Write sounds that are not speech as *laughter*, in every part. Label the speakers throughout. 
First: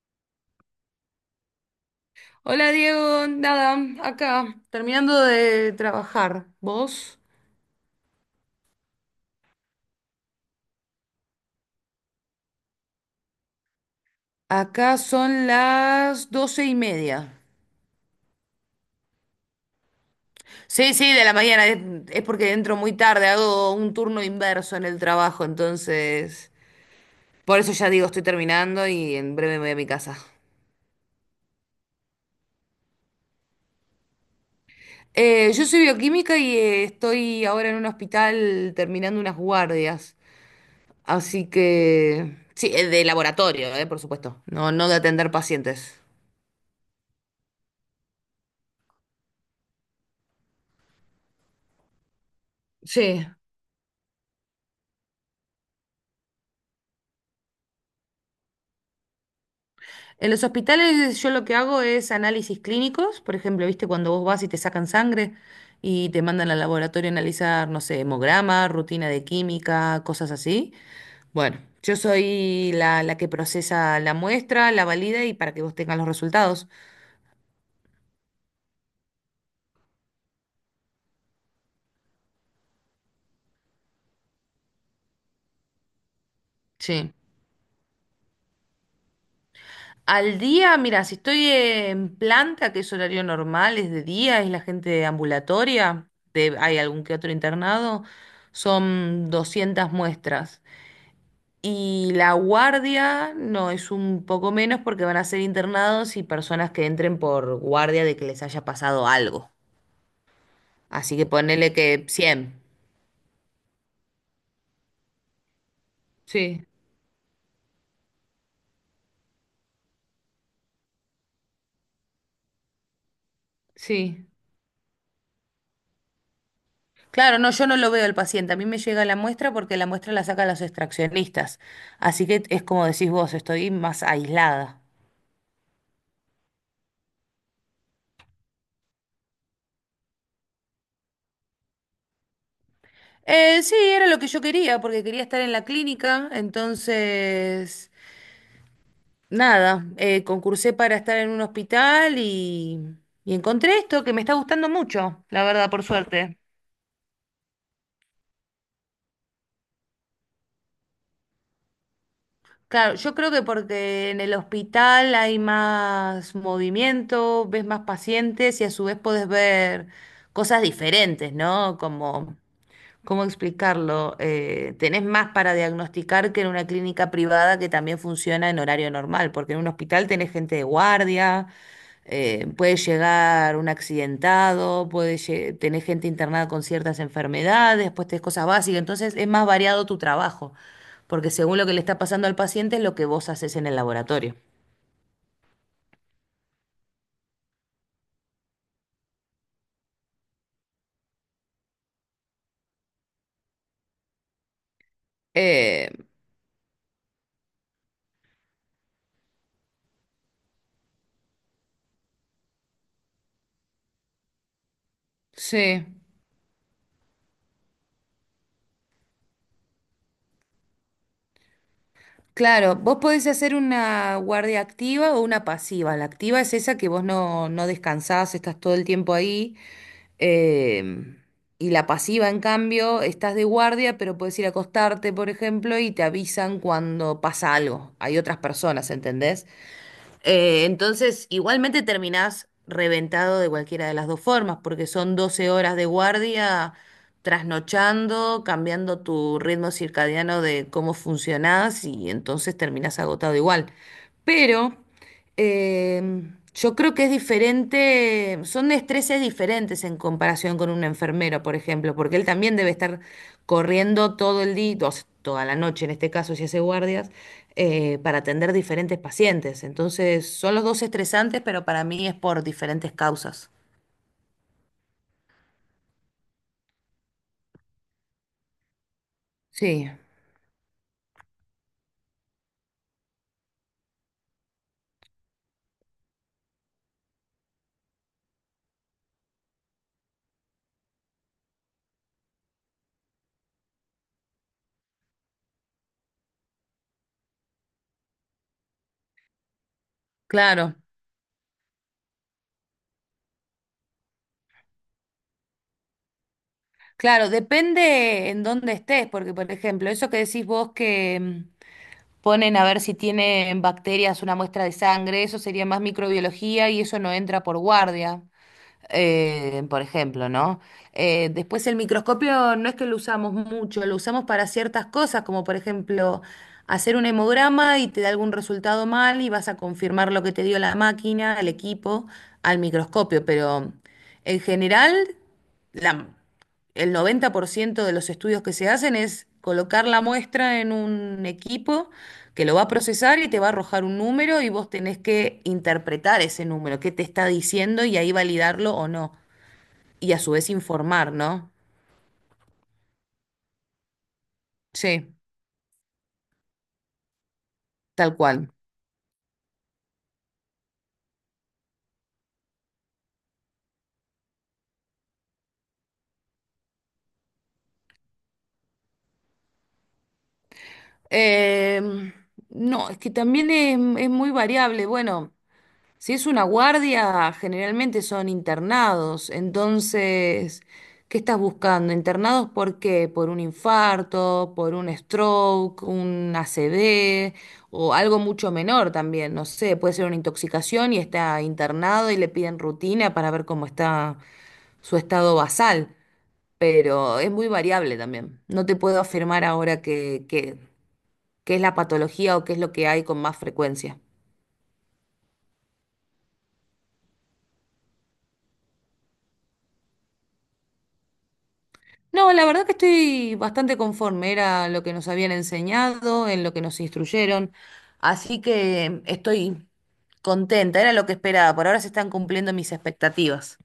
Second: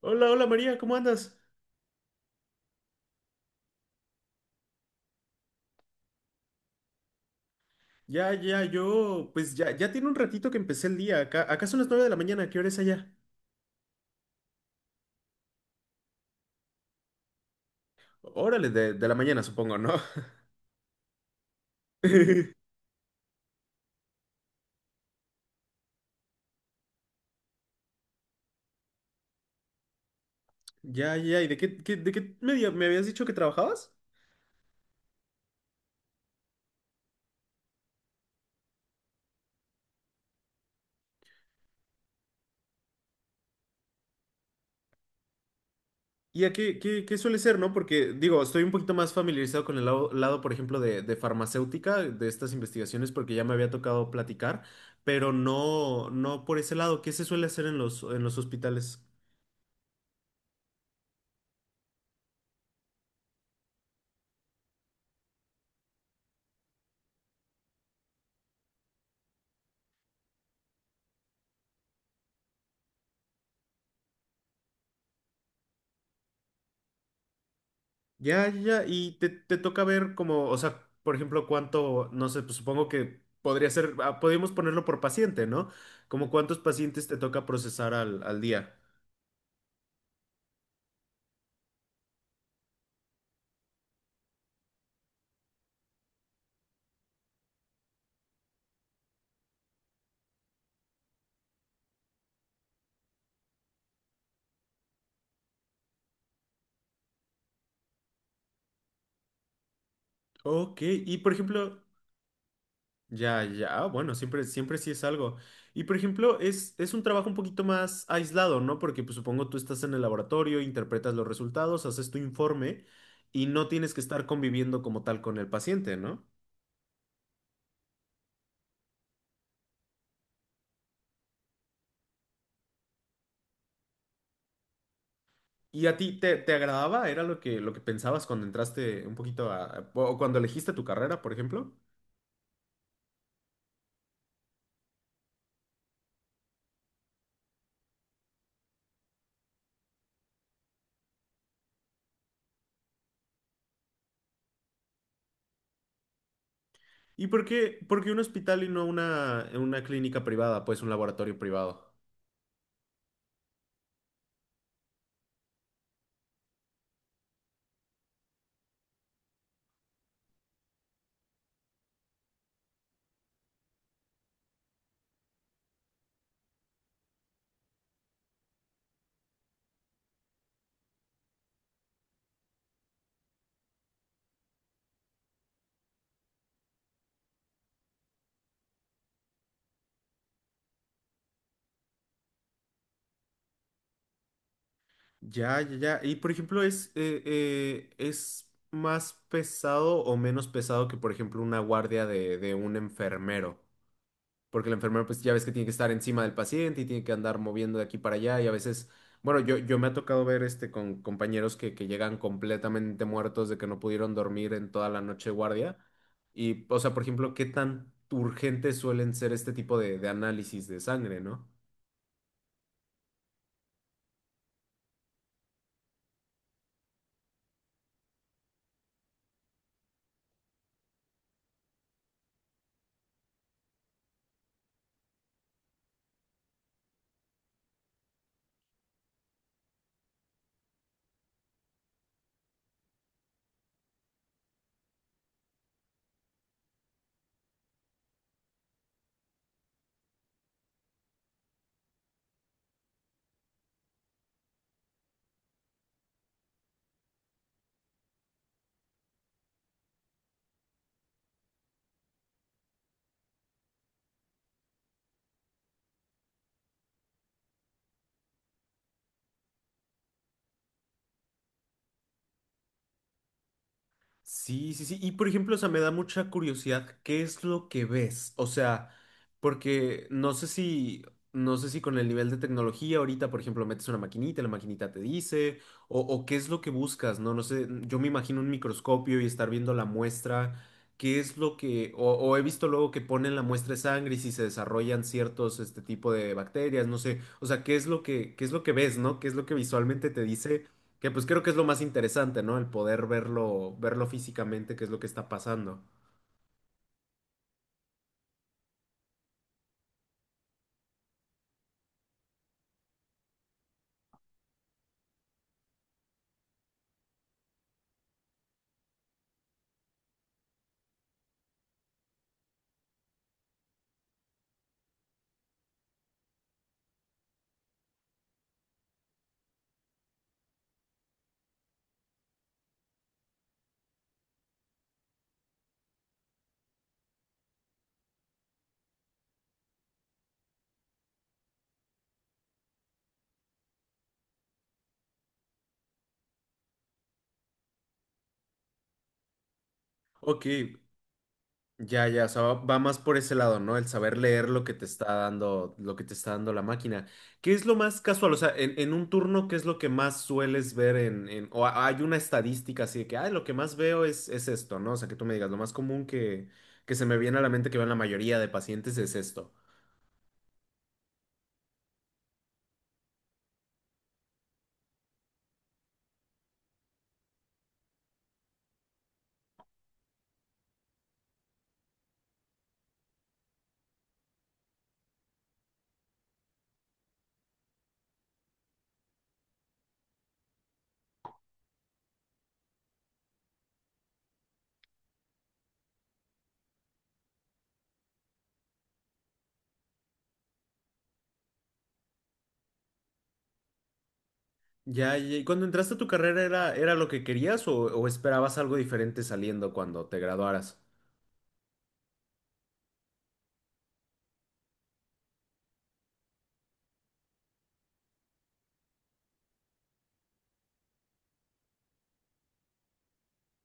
Speaker 1: Hola, hola María, ¿cómo andas?
Speaker 2: Hola Diego, nada, acá, terminando de trabajar. ¿Vos?
Speaker 1: Ya, yo, pues ya tiene un ratito que empecé el día. Acá son las 9 de la mañana, ¿qué hora es allá?
Speaker 2: Acá son las 12:30.
Speaker 1: Órale, de la mañana, supongo, ¿no?
Speaker 2: Sí, sí, de la mañana. Es porque
Speaker 1: *laughs*
Speaker 2: entro muy tarde, hago un turno inverso en el trabajo, entonces. Por eso ya digo, estoy terminando y en breve me voy a mi casa.
Speaker 1: Ya, ya, ¿y de qué media me habías dicho que trabajabas?
Speaker 2: Yo soy bioquímica y estoy ahora en un hospital terminando unas guardias. Así que. Sí, de laboratorio, por supuesto. No, no de atender pacientes.
Speaker 1: ¿Y a qué suele ser, no? Porque, digo, estoy un poquito más familiarizado con el lado, por ejemplo, de farmacéutica, de estas investigaciones,
Speaker 2: Sí.
Speaker 1: porque ya me había tocado platicar, pero no, no por ese lado. ¿Qué se suele hacer en los hospitales?
Speaker 2: En los hospitales yo lo que hago es análisis clínicos. Por ejemplo, viste, cuando vos vas y te sacan sangre y te mandan al laboratorio a analizar, no sé, hemograma, rutina de química, cosas así. Bueno, yo soy la que procesa la muestra, la valida y para que vos tengas los resultados.
Speaker 1: Ya, ya, ya. Y te toca ver como, o sea, por ejemplo, cuánto, no sé, pues supongo que podría ser, ah, podríamos ponerlo por paciente, ¿no? Como cuántos pacientes
Speaker 2: Sí.
Speaker 1: te toca procesar al día.
Speaker 2: Al día, mira, si estoy en planta, que es horario normal, es de día, es la gente ambulatoria, hay algún que otro internado, son 200 muestras. Y la guardia no, es un poco menos porque van a ser internados y personas que entren por guardia de que les haya pasado algo.
Speaker 1: Ok,
Speaker 2: Así
Speaker 1: y
Speaker 2: que
Speaker 1: por
Speaker 2: ponele
Speaker 1: ejemplo,
Speaker 2: que 100.
Speaker 1: ya, ya, ah, bueno, siempre, siempre sí es algo. Y por ejemplo,
Speaker 2: Sí,
Speaker 1: es un trabajo un poquito más aislado, ¿no? Porque pues supongo tú estás en el laboratorio, interpretas los resultados, haces tu informe y no tienes que estar
Speaker 2: sí.
Speaker 1: conviviendo como tal con el paciente, ¿no?
Speaker 2: Claro, no, yo no lo veo el paciente. A mí me llega la muestra porque la muestra la sacan los extraccionistas. Así que es como decís vos, estoy más aislada.
Speaker 1: ¿Y a ti te agradaba? ¿Era lo que pensabas cuando entraste un poquito o cuando elegiste tu carrera, por ejemplo?
Speaker 2: Sí, era lo que yo quería, porque quería estar en la clínica, entonces. Nada, concursé para estar en un hospital y encontré esto que me está gustando mucho, la verdad, por suerte.
Speaker 1: ¿Y por qué un hospital y no una clínica privada, pues un laboratorio privado?
Speaker 2: Claro, yo creo que porque en el hospital hay más movimiento, ves más pacientes y a su vez podés ver cosas diferentes, ¿no? Como, ¿cómo explicarlo? Tenés más para diagnosticar que en una clínica privada, que también funciona en horario normal, porque en un hospital tenés gente de guardia, puede llegar un accidentado, tenés gente internada con ciertas enfermedades, después tenés cosas básicas, entonces es más variado tu trabajo, porque según lo que le está pasando al paciente es lo que vos haces en el laboratorio.
Speaker 1: Ya, ya, ya. Y por ejemplo, es más pesado o menos pesado que, por ejemplo, una guardia de un enfermero? Porque el enfermero pues ya ves que tiene que estar
Speaker 2: Eh,
Speaker 1: encima del paciente y tiene que andar moviendo de aquí para allá y a veces, bueno, yo me ha tocado ver este con compañeros que llegan completamente muertos de que no pudieron dormir en toda la noche de guardia
Speaker 2: sí.
Speaker 1: y, o sea, por ejemplo, ¿qué tan urgentes suelen ser este tipo de análisis de sangre, ¿no?
Speaker 2: Claro, vos podés hacer una guardia activa o una pasiva. La activa es esa que vos no, no descansás, estás todo el tiempo ahí. em, y la pasiva, en cambio, estás de guardia, pero podés ir a acostarte, por ejemplo, y te avisan cuando pasa algo. Hay otras personas, ¿entendés? Entonces, igualmente terminás reventado de cualquiera de las dos formas, porque son 12 horas de guardia, trasnochando, cambiando tu ritmo circadiano de cómo funcionás, y entonces terminás agotado igual. Pero eh, yo creo que es diferente, son estreses diferentes en comparación con un enfermero, por ejemplo, porque él también debe estar corriendo todo el día, o sea, toda la noche en este caso, si hace guardias para atender diferentes pacientes. Entonces, son los dos estresantes, pero para mí es por diferentes causas.
Speaker 1: Sí, sí, sí. Y por ejemplo, o sea, me da mucha curiosidad, ¿qué es lo que ves? O sea,
Speaker 2: Sí,
Speaker 1: porque no sé si, no sé si con el nivel de tecnología ahorita, por ejemplo, metes una maquinita, y la maquinita te dice, o qué es lo que buscas, ¿no? No sé, yo me imagino un microscopio y estar viendo la muestra, ¿qué es lo que, o he visto luego que ponen la muestra de sangre y si se desarrollan ciertos, este tipo de bacterias, no sé, o sea, ¿qué es lo que, qué es lo que ves, ¿no? ¿Qué es lo que visualmente te dice?
Speaker 2: claro,
Speaker 1: Que pues creo que es lo más interesante, ¿no? El poder verlo, verlo físicamente, qué es lo que está pasando.
Speaker 2: claro, depende en dónde estés, porque por ejemplo, eso que decís vos que ponen a ver si tienen bacterias una muestra de sangre, eso sería más microbiología y eso no entra por guardia. Por ejemplo, ¿no? Después el microscopio no es que lo usamos mucho, lo usamos para ciertas cosas, como por ejemplo hacer un hemograma y te da algún resultado mal y vas a confirmar lo que te dio la máquina, el equipo, al microscopio, pero en general la- el 90% de los estudios que se hacen es colocar la muestra en un equipo que lo va a procesar y te va a arrojar un número, y vos tenés que interpretar ese número, qué te está diciendo y ahí validarlo o no. Y a su
Speaker 1: Ok,
Speaker 2: vez informar, ¿no?
Speaker 1: ya, ya, o sea, va más por ese lado, ¿no? El saber leer lo que te está
Speaker 2: Sí,
Speaker 1: dando, lo que te está dando la máquina. ¿Qué es lo más
Speaker 2: tal
Speaker 1: casual? O sea,
Speaker 2: cual.
Speaker 1: en un turno, ¿qué es lo que más sueles ver o ha- hay una estadística así de que, ay, lo que más veo es esto, ¿no? O sea, que tú me digas, lo más común que se me viene a la mente que vean la mayoría de pacientes es esto.
Speaker 2: Em, no, es que también es muy variable. Bueno. Si es una guardia, generalmente son internados. Entonces, ¿qué estás buscando? ¿Internados por qué? ¿Por un infarto, por un stroke, un ACV o algo mucho menor también? No sé, puede ser una intoxicación y está internado y le piden rutina para ver cómo está su estado basal. Pero es muy variable también. No te puedo afirmar ahora qué qué es la patología o qué es lo que hay con más frecuencia.
Speaker 1: Ya, ya, ¿y cuando entraste a tu carrera era, era lo que querías o esperabas algo diferente saliendo cuando te graduaras?
Speaker 2: No, la verdad que estoy bastante conforme, era lo que nos habían enseñado, en lo que nos instruyeron, así que estoy contenta, era lo que esperaba, por ahora se están cumpliendo mis expectativas.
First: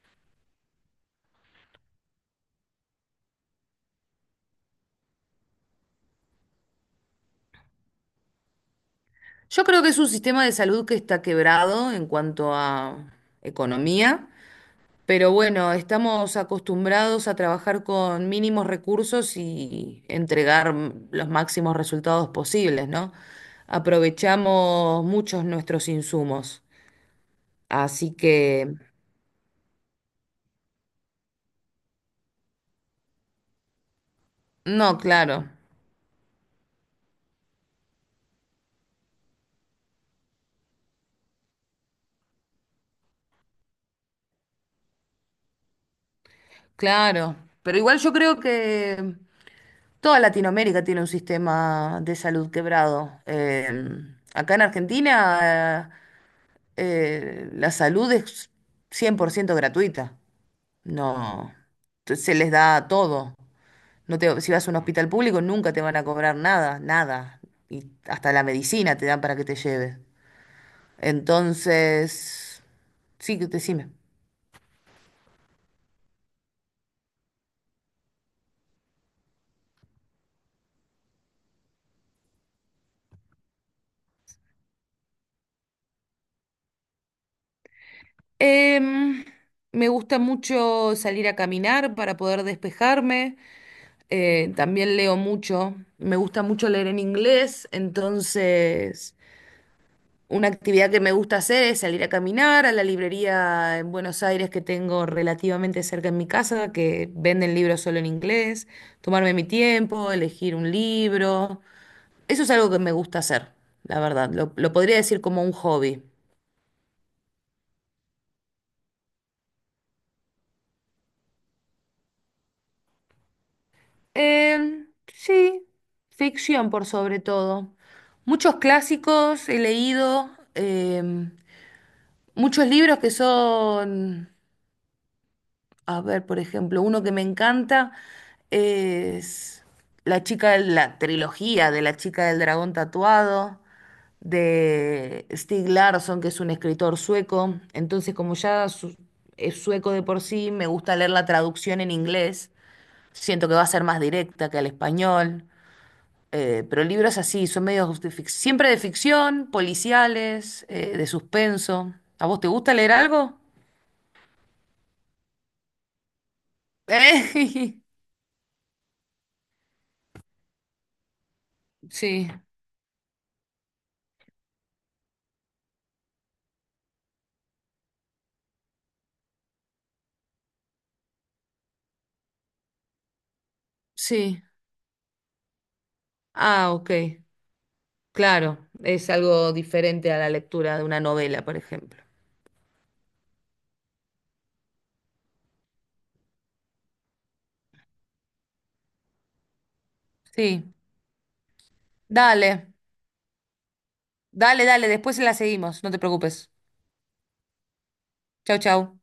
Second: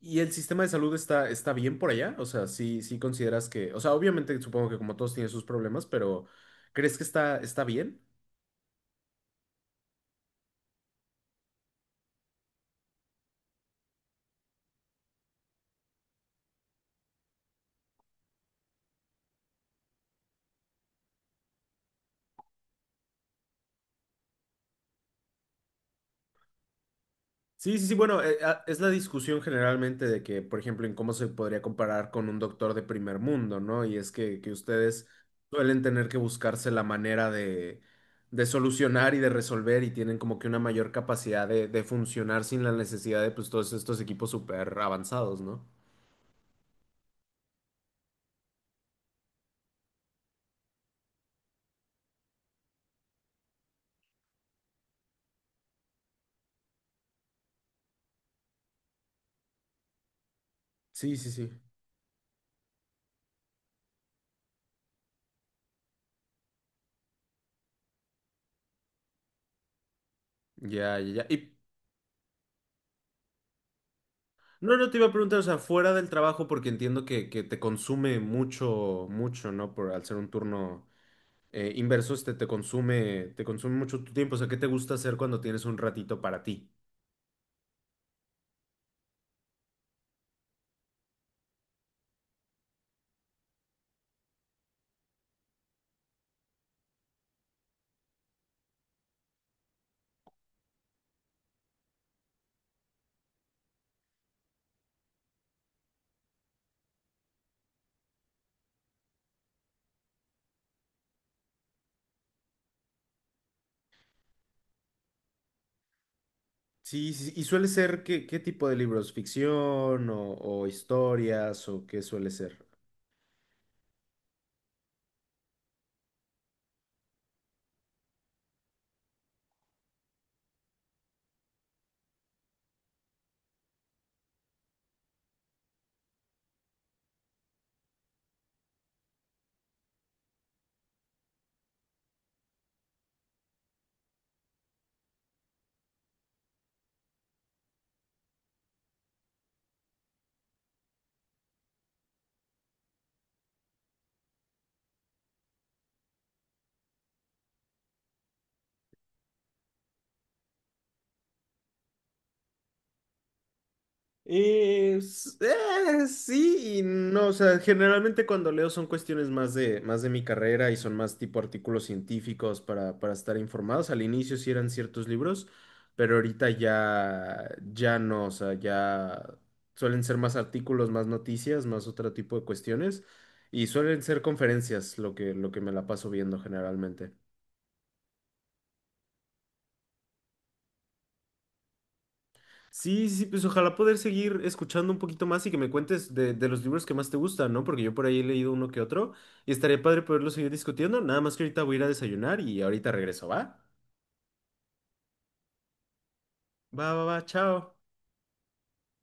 Speaker 1: ¿Y el sistema de salud está, está bien por allá? O sea, sí, sí consideras que, o sea, obviamente supongo que como todos tienen sus problemas, pero ¿crees que está, está bien?
Speaker 2: Yo creo que es un sistema de salud que está quebrado en cuanto a economía, pero bueno, estamos acostumbrados a trabajar con mínimos recursos y entregar los máximos resultados posibles, ¿no? Aprovechamos muchos nuestros insumos.
Speaker 1: Sí, sí, sí,
Speaker 2: Así
Speaker 1: bueno,
Speaker 2: que.
Speaker 1: es la discusión generalmente de que, por ejemplo, en cómo se podría comparar con un doctor de primer mundo, ¿no? Y es que
Speaker 2: No,
Speaker 1: ustedes
Speaker 2: claro,
Speaker 1: suelen tener que buscarse la manera de solucionar y de resolver y tienen como que una mayor capacidad de funcionar sin la necesidad de pues todos estos equipos súper avanzados, ¿no?
Speaker 2: claro. Pero igual yo creo que toda Latinoamérica tiene un sistema de salud quebrado. Acá en Argentina, la salud es 100% gratuita.
Speaker 1: Sí, sí, sí.
Speaker 2: No, se les da todo. Si vas a un hospital público, nunca te van a cobrar nada, nada. Y hasta la medicina te dan para que te lleves.
Speaker 1: Ya, ya, ya. Y
Speaker 2: Entonces, sí, decime.
Speaker 1: no, no te iba a preguntar, o sea, fuera del trabajo, porque entiendo que te consume mucho, ¿no? Por al ser un turno. Inversos te consume, te consume mucho tu tiempo. O sea, ¿qué te gusta hacer cuando tienes un ratito para ti?
Speaker 2: Em, Me gusta mucho salir a caminar para poder despejarme. También leo mucho. Me gusta mucho leer en inglés. Entonces, una actividad que me gusta hacer es salir a caminar a la librería en Buenos Aires, que tengo relativamente cerca en mi casa, que venden libros solo en inglés. Tomarme mi tiempo, elegir un libro. Eso es algo que me gusta hacer, la verdad. Lo podría decir como un hobby.
Speaker 1: Sí, sí, y suele ser qué tipo de libros, ficción o historias o qué suele ser.
Speaker 2: Sí, ficción por sobre todo. Muchos clásicos he leído, em, muchos libros que son, a ver, por ejemplo, uno que me encanta es La chica de la trilogía de La chica del dragón tatuado, de Stig Larsson, que es un escritor sueco. Entonces, como es sueco de por sí, me gusta leer la traducción en inglés. Siento que va a ser más directa que al español. Pero libros así, son siempre de ficción, policiales, de suspenso. ¿A vos te gusta leer algo?
Speaker 1: Sí y no, o sea,
Speaker 2: Eh,
Speaker 1: generalmente cuando leo son cuestiones más de mi carrera y son más tipo artículos
Speaker 2: *laughs* Sí,
Speaker 1: científicos para estar informados. Al inicio sí eran ciertos libros, pero ahorita ya no, o sea, ya suelen ser más artículos, más noticias, más otro tipo de cuestiones y suelen ser
Speaker 2: sí.
Speaker 1: conferencias lo que me la paso viendo
Speaker 2: Ah, ok.
Speaker 1: generalmente.
Speaker 2: Claro, es algo diferente a la lectura de una novela, por ejemplo.
Speaker 1: Sí, sí, sí, pues ojalá poder seguir escuchando un poquito más y que me cuentes de los libros que más te gustan, ¿no? Porque yo por ahí he leído uno que otro y estaría padre poderlo seguir
Speaker 2: Sí,
Speaker 1: discutiendo. Nada más que ahorita voy a ir a desayunar
Speaker 2: dale,
Speaker 1: y ahorita regreso, ¿va?
Speaker 2: dale, dale, después la seguimos, no te preocupes.
Speaker 1: Va, va, va, chao.
Speaker 2: Chau, chau.